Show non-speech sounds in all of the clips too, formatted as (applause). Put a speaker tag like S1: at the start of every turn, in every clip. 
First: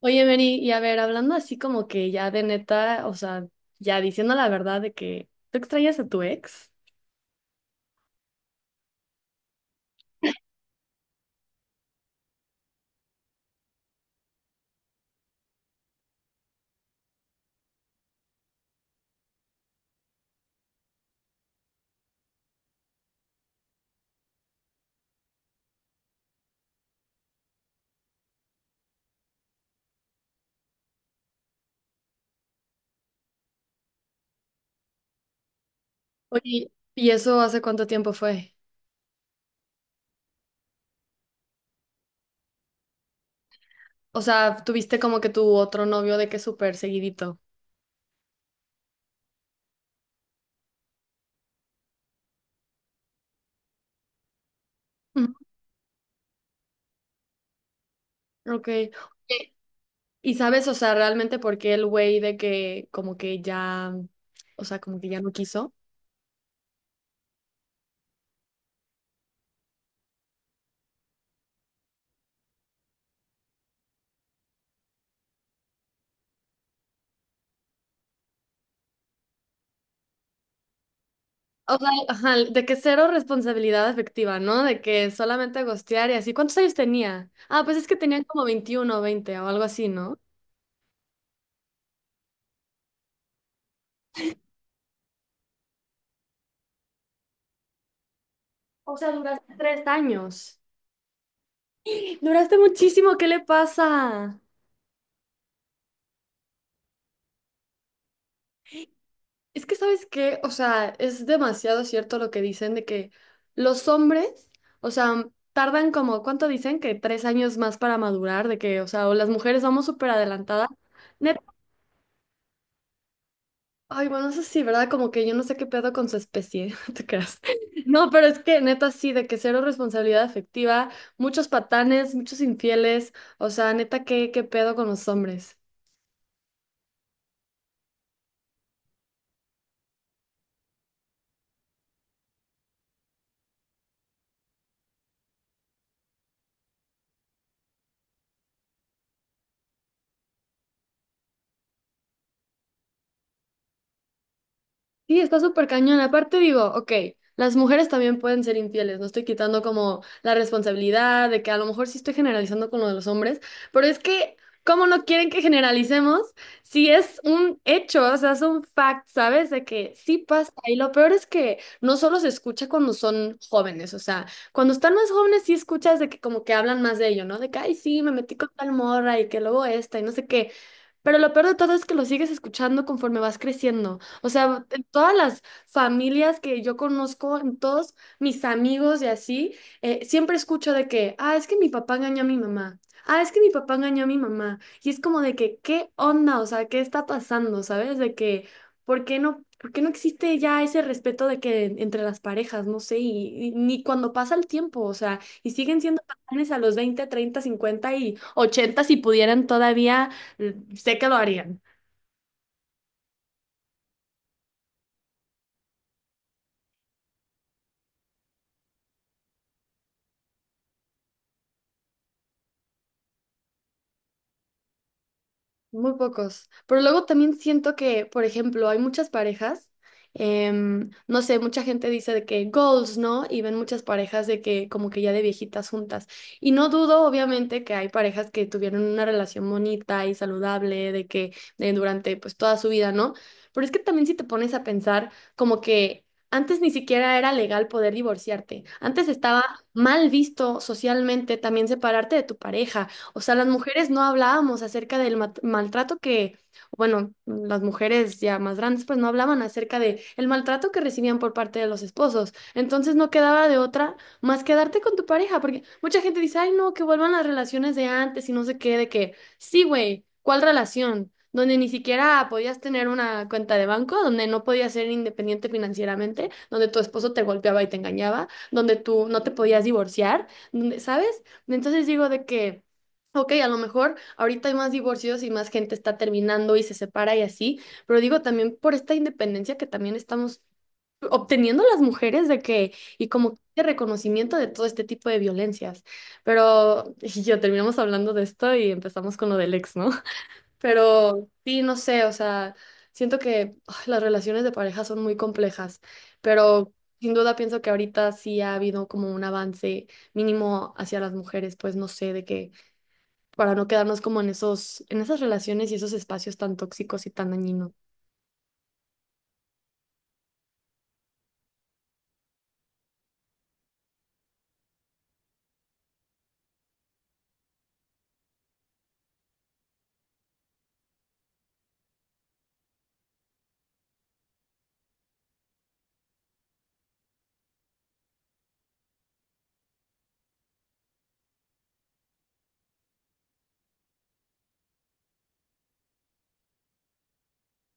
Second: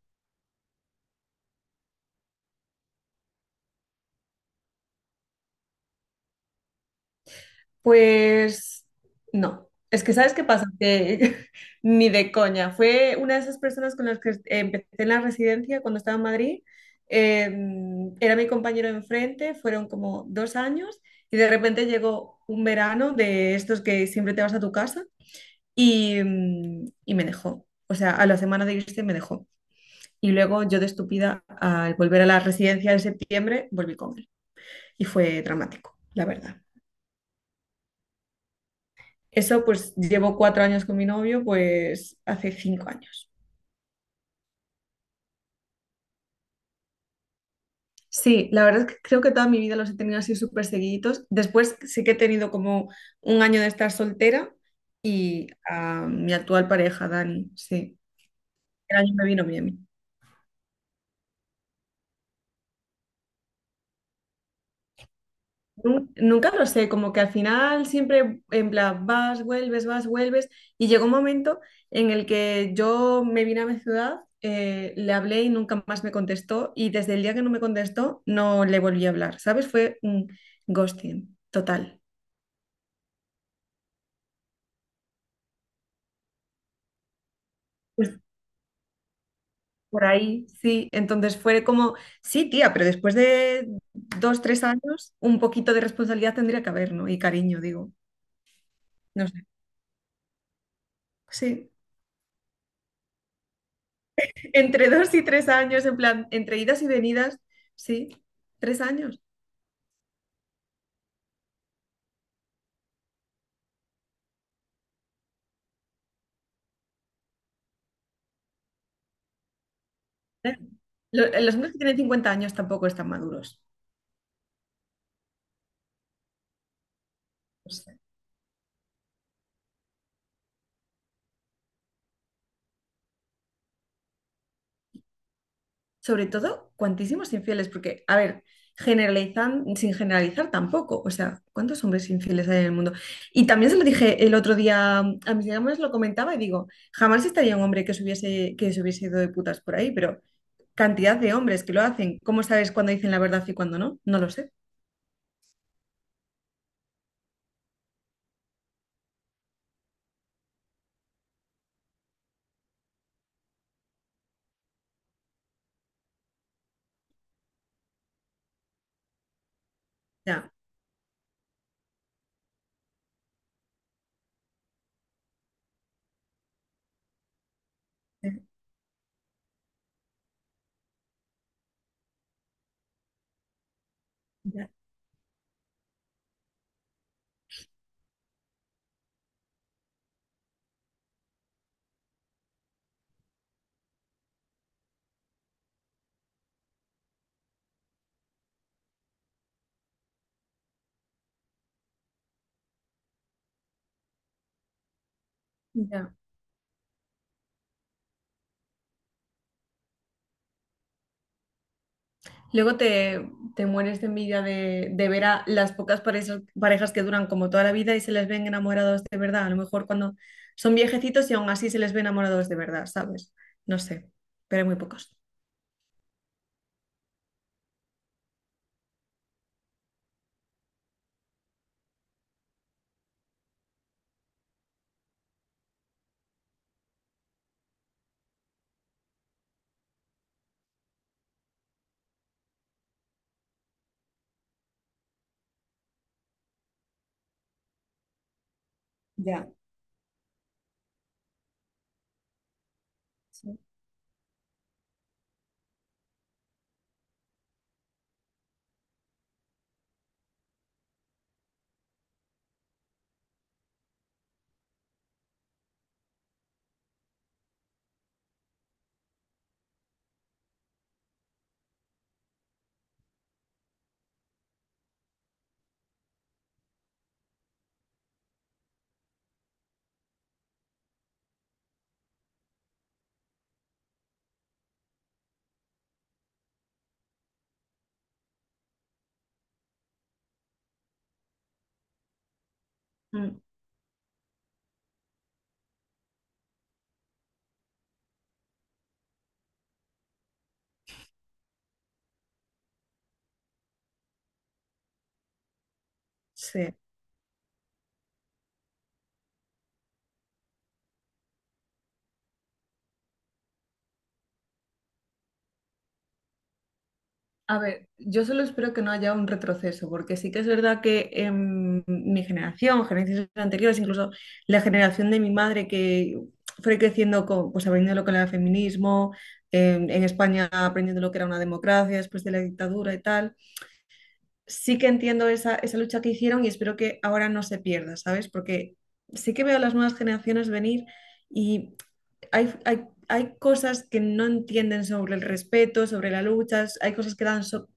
S1: Oye, Mary, y a ver, hablando así como que ya de neta, o sea, ya diciendo la verdad de que tú extrañas a tu ex.
S2: Pues no, es que ¿sabes qué pasa? Que (laughs) ni de coña. Fue una de esas personas con las que empecé en la residencia cuando estaba en Madrid. Eh, Era mi compañero de enfrente, fueron como 2 años y de repente llegó un verano de estos que siempre te vas a tu casa y me dejó. O sea, a la semana de irse me dejó. Y luego yo de estúpida, al volver a la residencia en septiembre, volví con él. Y fue dramático, la verdad.
S1: Oye, ¿y eso hace cuánto tiempo fue?
S2: Eso pues llevo 4 años con mi novio, pues hace 5 años.
S1: O sea, tuviste como que tu otro novio de que súper seguidito.
S2: Sí, la verdad es que creo que toda mi vida los he tenido así súper seguiditos. Después sí que he tenido como un año de estar soltera
S1: Ujú.
S2: y a mi actual pareja, Dani, sí.
S1: Ok. Oye,
S2: El año me vino bien.
S1: ¿y sabes, o sea, realmente por qué el güey de que como que ya, o sea, como que ya no quiso?
S2: Nunca lo sé, como que al final siempre en plan vas, vuelves, vas, vuelves. Y llegó un momento en el que yo me vine a mi ciudad, le hablé y nunca más me contestó. Y desde el día que no me contestó, no le volví a hablar, ¿sabes? Fue un ghosting
S1: O sea,
S2: total.
S1: ajá, de que cero responsabilidad afectiva, ¿no? De que solamente gostear y así. ¿Cuántos años tenía? Ah, pues es que
S2: Pues
S1: tenían como 21, 20 o algo así,
S2: por
S1: ¿no?
S2: ahí, sí. Entonces fue como, sí, tía, pero después de 2, 3 años, un poquito de responsabilidad tendría que haber, ¿no? Y cariño, digo,
S1: O sea,
S2: no sé.
S1: duraste 3 años.
S2: Sí.
S1: Duraste muchísimo, ¿qué le pasa?
S2: Entre 2 y 3 años, en plan, entre idas y venidas, sí, 3 años.
S1: Es que, ¿sabes qué? O sea, es demasiado cierto lo que dicen de que los hombres, o sea, tardan como, ¿cuánto dicen? Que 3 años más para madurar, de que, o sea, o las mujeres vamos súper
S2: Eh,
S1: adelantadas. Neta,
S2: Los hombres que tienen 50 años tampoco están maduros.
S1: ay, bueno, eso sí, ¿verdad? Como que yo no sé qué pedo con su especie, (laughs) no te creas.
S2: O sea,
S1: No, pero es que neta sí, de que cero responsabilidad afectiva, muchos patanes, muchos infieles, o sea, neta, ¿qué pedo con los hombres?
S2: sobre todo, cuantísimos infieles, porque, a ver, generalizan, sin generalizar tampoco. O sea, ¿cuántos hombres infieles hay en el mundo? Y también se lo dije el otro día a mis amigas, lo comentaba y digo, jamás estaría un hombre que se hubiese ido de putas por ahí, pero cantidad de hombres que lo hacen, ¿cómo sabes cuándo dicen la verdad y cuándo no? No lo sé.
S1: Sí, está súper cañón. Aparte digo, ok, las mujeres también pueden ser infieles, no estoy quitando como la responsabilidad de que a lo mejor sí estoy generalizando con lo de los hombres, pero es que, ¿cómo no quieren que generalicemos si es un hecho, o sea, es un fact, ¿sabes? De que sí
S2: Ya,
S1: pasa. Y lo peor es que no solo se escucha cuando son jóvenes, o sea, cuando están más jóvenes sí escuchas de que como que hablan más de ello, ¿no? De que, ay, sí, me metí
S2: eh,
S1: con tal morra y que luego esta y no sé qué. Pero lo peor de todo es que lo sigues escuchando conforme vas creciendo. O sea,
S2: ya,
S1: en todas las familias que yo conozco, en todos mis amigos y así, siempre escucho de que, ah, es que mi papá engañó a mi mamá. Ah, es que mi papá engañó a mi mamá. Y es como de que, ¿qué onda? O sea, ¿qué está pasando? ¿Sabes? De que, ¿por qué no existe ya ese respeto de que entre las parejas, no sé, y ni cuando pasa el tiempo, o sea, y siguen siendo
S2: ya.
S1: patrones a los 20, 30, 50 y 80 si pudieran todavía, sé que lo harían.
S2: Luego te, te mueres de envidia de ver a las pocas parejas, parejas que duran como toda la vida y se les ven enamorados de verdad. A lo mejor cuando son viejecitos y aún así se les ve enamorados de verdad, ¿sabes? No sé, pero hay muy pocos.
S1: Muy pocos. Pero luego también siento que, por ejemplo, hay muchas parejas, no sé, mucha gente dice de que goals, ¿no? Y ven muchas parejas de que como que ya de viejitas juntas. Y no dudo, obviamente, que hay parejas que tuvieron una relación bonita y saludable, de que de durante pues toda su vida, ¿no? Pero es que también si te pones a pensar como que. Antes ni siquiera era legal poder divorciarte. Antes estaba
S2: Ya.
S1: mal visto socialmente también separarte de tu pareja. O sea, las
S2: Sí.
S1: mujeres no hablábamos acerca del maltrato que, bueno, las mujeres ya más grandes pues no hablaban acerca de el maltrato que recibían por parte de los esposos. Entonces no quedaba de otra más quedarte con tu pareja, porque mucha gente dice, ay, no, que vuelvan las relaciones de antes y no sé qué, de que, sí, güey, ¿cuál relación? Donde ni siquiera podías tener una cuenta de banco, donde no podías ser independiente financieramente, donde tu esposo te golpeaba y te engañaba, donde tú no te podías divorciar, donde, ¿sabes? Entonces digo de que ok, a lo mejor ahorita hay más divorcios y más gente está terminando y se separa y así, pero digo también por esta independencia que también estamos obteniendo las mujeres de que, y como
S2: Mm,
S1: de reconocimiento de todo este tipo de violencias. Pero (laughs) y yo terminamos hablando de esto y empezamos con lo del ex, ¿no? (laughs) Pero sí, no sé, o sea, siento que ay, las relaciones de pareja son muy complejas, pero
S2: sí.
S1: sin duda pienso que ahorita sí ha habido como un avance mínimo hacia las mujeres, pues no sé, de que para no quedarnos como en esos, en esas relaciones y esos espacios tan tóxicos y tan
S2: A
S1: dañinos.
S2: ver, yo solo espero que no haya un retroceso, porque sí que es verdad que mi generación, generaciones anteriores, incluso la generación de mi madre que fue creciendo con, pues aprendiendo lo que era el feminismo, en España aprendiendo lo que era una democracia después de la dictadura y tal, sí que entiendo esa, esa lucha que hicieron y espero que ahora no se pierda, ¿sabes? Porque sí que veo a las nuevas generaciones venir y hay cosas que no entienden sobre el respeto, sobre la lucha, hay cosas que dan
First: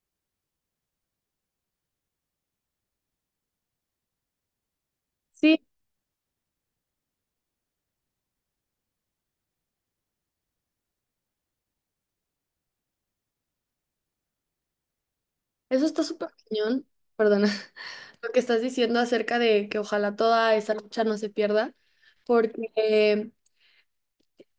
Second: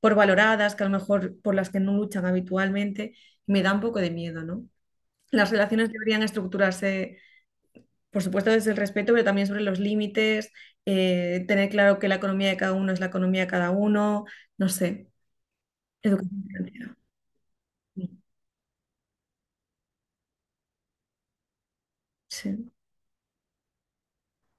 S2: por valoradas, que a lo mejor por las que no luchan habitualmente, me da un poco de miedo, ¿no? Las
S1: Sí,
S2: relaciones deberían estructurarse, por supuesto, desde el respeto, pero también sobre los límites, tener claro que la economía de cada uno es la economía de cada uno, no sé,
S1: eso está súper
S2: educación
S1: cañón,
S2: financiera.
S1: perdona,
S2: Sí,
S1: (laughs) lo que estás diciendo acerca de que ojalá toda esa lucha no se pierda,
S2: sí.
S1: porque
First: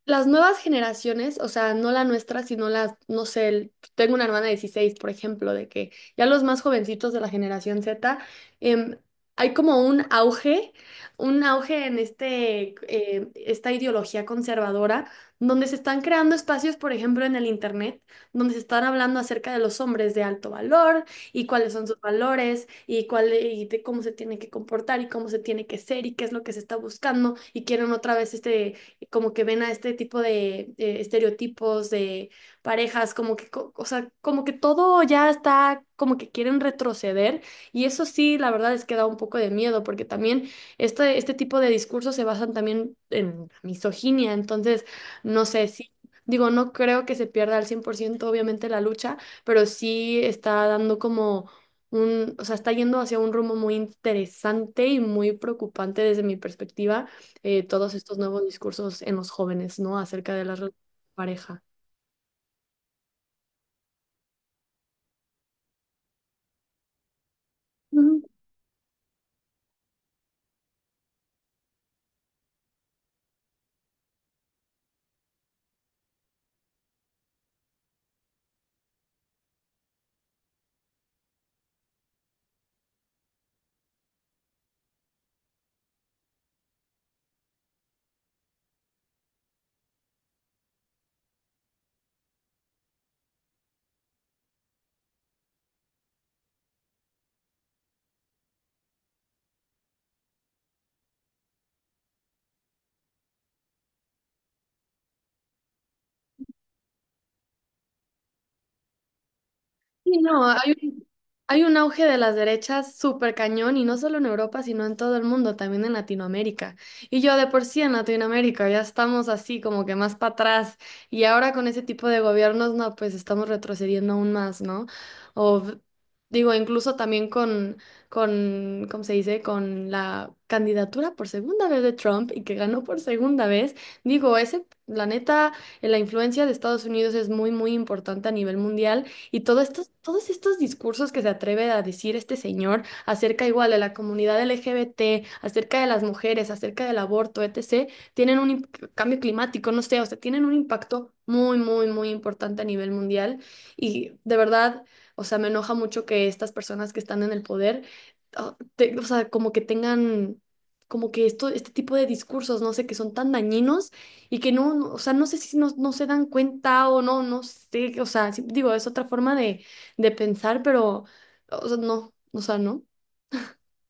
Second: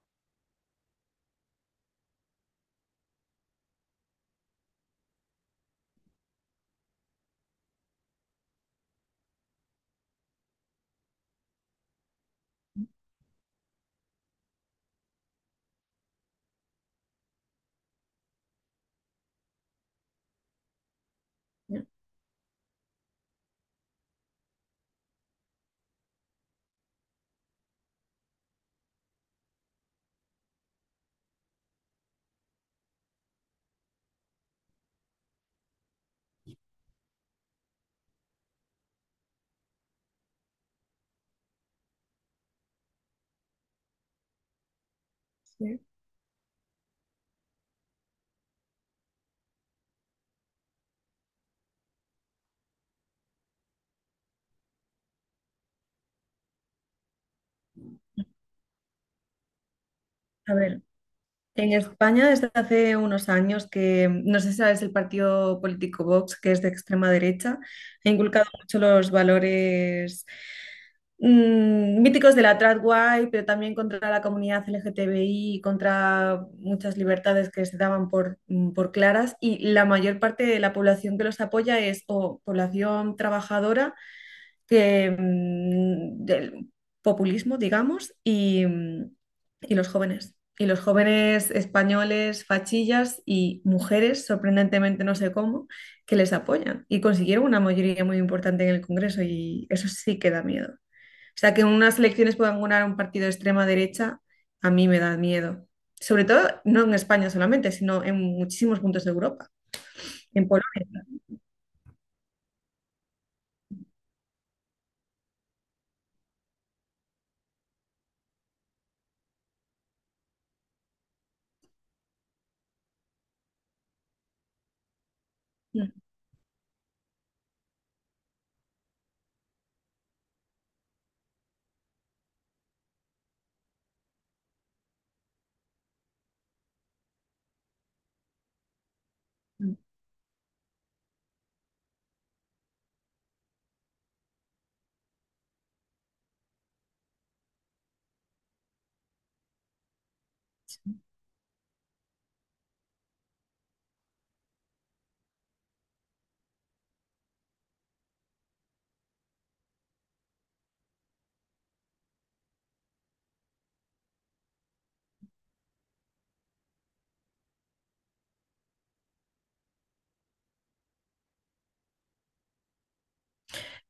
S1: las nuevas generaciones, o sea, no la nuestra, sino las, no sé, tengo una hermana de 16, por ejemplo, de que ya los más jovencitos de la generación Z, em, hay como un auge en este, esta ideología conservadora, donde se están creando espacios, por ejemplo, en el Internet, donde se están hablando acerca de los hombres de alto valor y cuáles son sus valores y de cómo se tiene que comportar y cómo se tiene que ser y qué es lo que se está buscando y quieren otra vez este como que ven a este tipo de estereotipos de parejas, como que, o sea, como que todo ya está, como que quieren retroceder y eso sí, la verdad es que da un poco de miedo porque también este tipo de discursos se basan también en misoginia, entonces, no sé
S2: Sí.
S1: si. Digo, no creo que se pierda al 100% obviamente la lucha, pero sí está dando como un, o sea, está yendo hacia un rumbo muy interesante y muy preocupante desde mi perspectiva, todos estos nuevos discursos en los jóvenes, ¿no? Acerca de
S2: A
S1: la relación
S2: ver,
S1: de pareja.
S2: en España, desde hace unos años que, no sé si sabes, el partido político Vox, que es de extrema derecha, ha
S1: Ujú.
S2: inculcado mucho los valores míticos de la tradway, pero también contra la comunidad LGTBI, y contra muchas libertades que se daban por claras, y la mayor parte de la población que los apoya es o población trabajadora que, del populismo, digamos, y los jóvenes. Y los jóvenes españoles, fachillas y mujeres, sorprendentemente no sé cómo, que les apoyan. Y consiguieron una mayoría muy importante en el Congreso y eso sí que da miedo. O sea, que en unas elecciones puedan ganar un partido de extrema derecha, a mí me da miedo. Sobre todo, no en España solamente, sino en muchísimos puntos de Europa,
S1: Sí, no,
S2: en
S1: hay
S2: Polonia.
S1: un, hay un auge de las derechas súper cañón y no solo en Europa, sino en todo el mundo, también en Latinoamérica. Y yo de por sí en Latinoamérica ya estamos así como que más para atrás y ahora con ese tipo de gobiernos, no, pues estamos retrocediendo aún más, ¿no? O digo, incluso también con, ¿cómo se dice? Con la candidatura por segunda vez de Trump y que ganó por segunda vez, digo, ese, la neta, la influencia de Estados Unidos es muy, muy importante a nivel mundial. Y todos estos discursos que se atreve a decir este señor acerca igual de la comunidad LGBT, acerca de las mujeres, acerca del aborto, etc., tienen un cambio climático, no sé, o sea, tienen un impacto muy, muy, muy importante a nivel mundial. Y de verdad, o sea, me enoja mucho que estas personas que están en el poder, o sea, como que tengan, como que este tipo de discursos, no sé, que son tan dañinos y que no, no, o sea, no sé si no, no se dan cuenta o no, no sé, o sea, sí, digo, es otra forma de, pensar, pero, o sea, no,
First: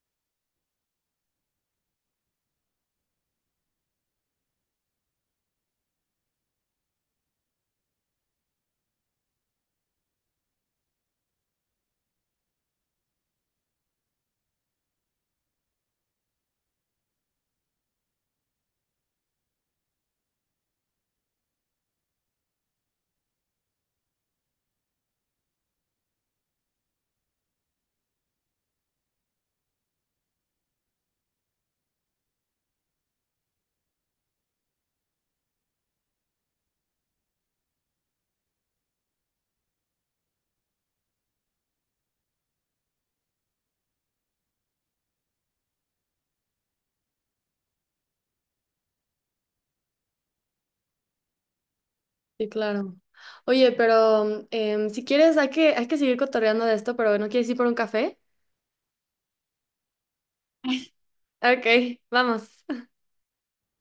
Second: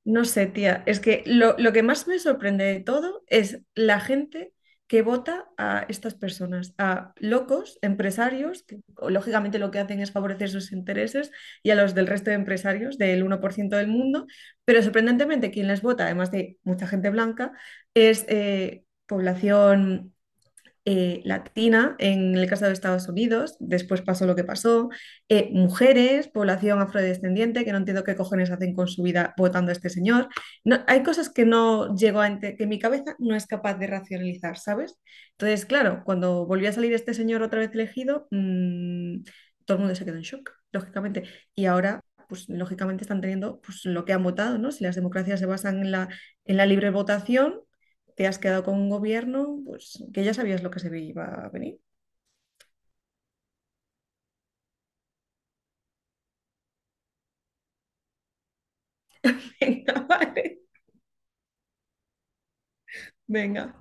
S2: No sé, tía, es que lo que más me sorprende de todo es la gente que vota a estas personas, a locos, empresarios, que o, lógicamente lo que hacen es favorecer sus intereses, y a los del resto de empresarios del 1% del mundo, pero sorprendentemente quien les vota, además de mucha gente blanca, es población latina en el caso de Estados Unidos, después pasó lo que pasó, mujeres, población afrodescendiente, que no entiendo qué cojones hacen con su vida votando a este señor. No, hay cosas que no llego a que mi cabeza no es capaz de racionalizar, ¿sabes? Entonces, claro, cuando volvió a salir este señor otra vez elegido, todo el mundo se quedó en shock, lógicamente. Y ahora, pues lógicamente están teniendo pues, lo que han votado, ¿no? Si las democracias se basan en la, libre votación te has quedado con un gobierno pues, que ya sabías lo que se iba a venir.
S1: sí, claro. Oye, pero si quieres, hay que seguir cotorreando de esto, pero ¿no quieres ir por un café?
S2: (laughs) Venga, vale,
S1: Ok, vamos.
S2: venga.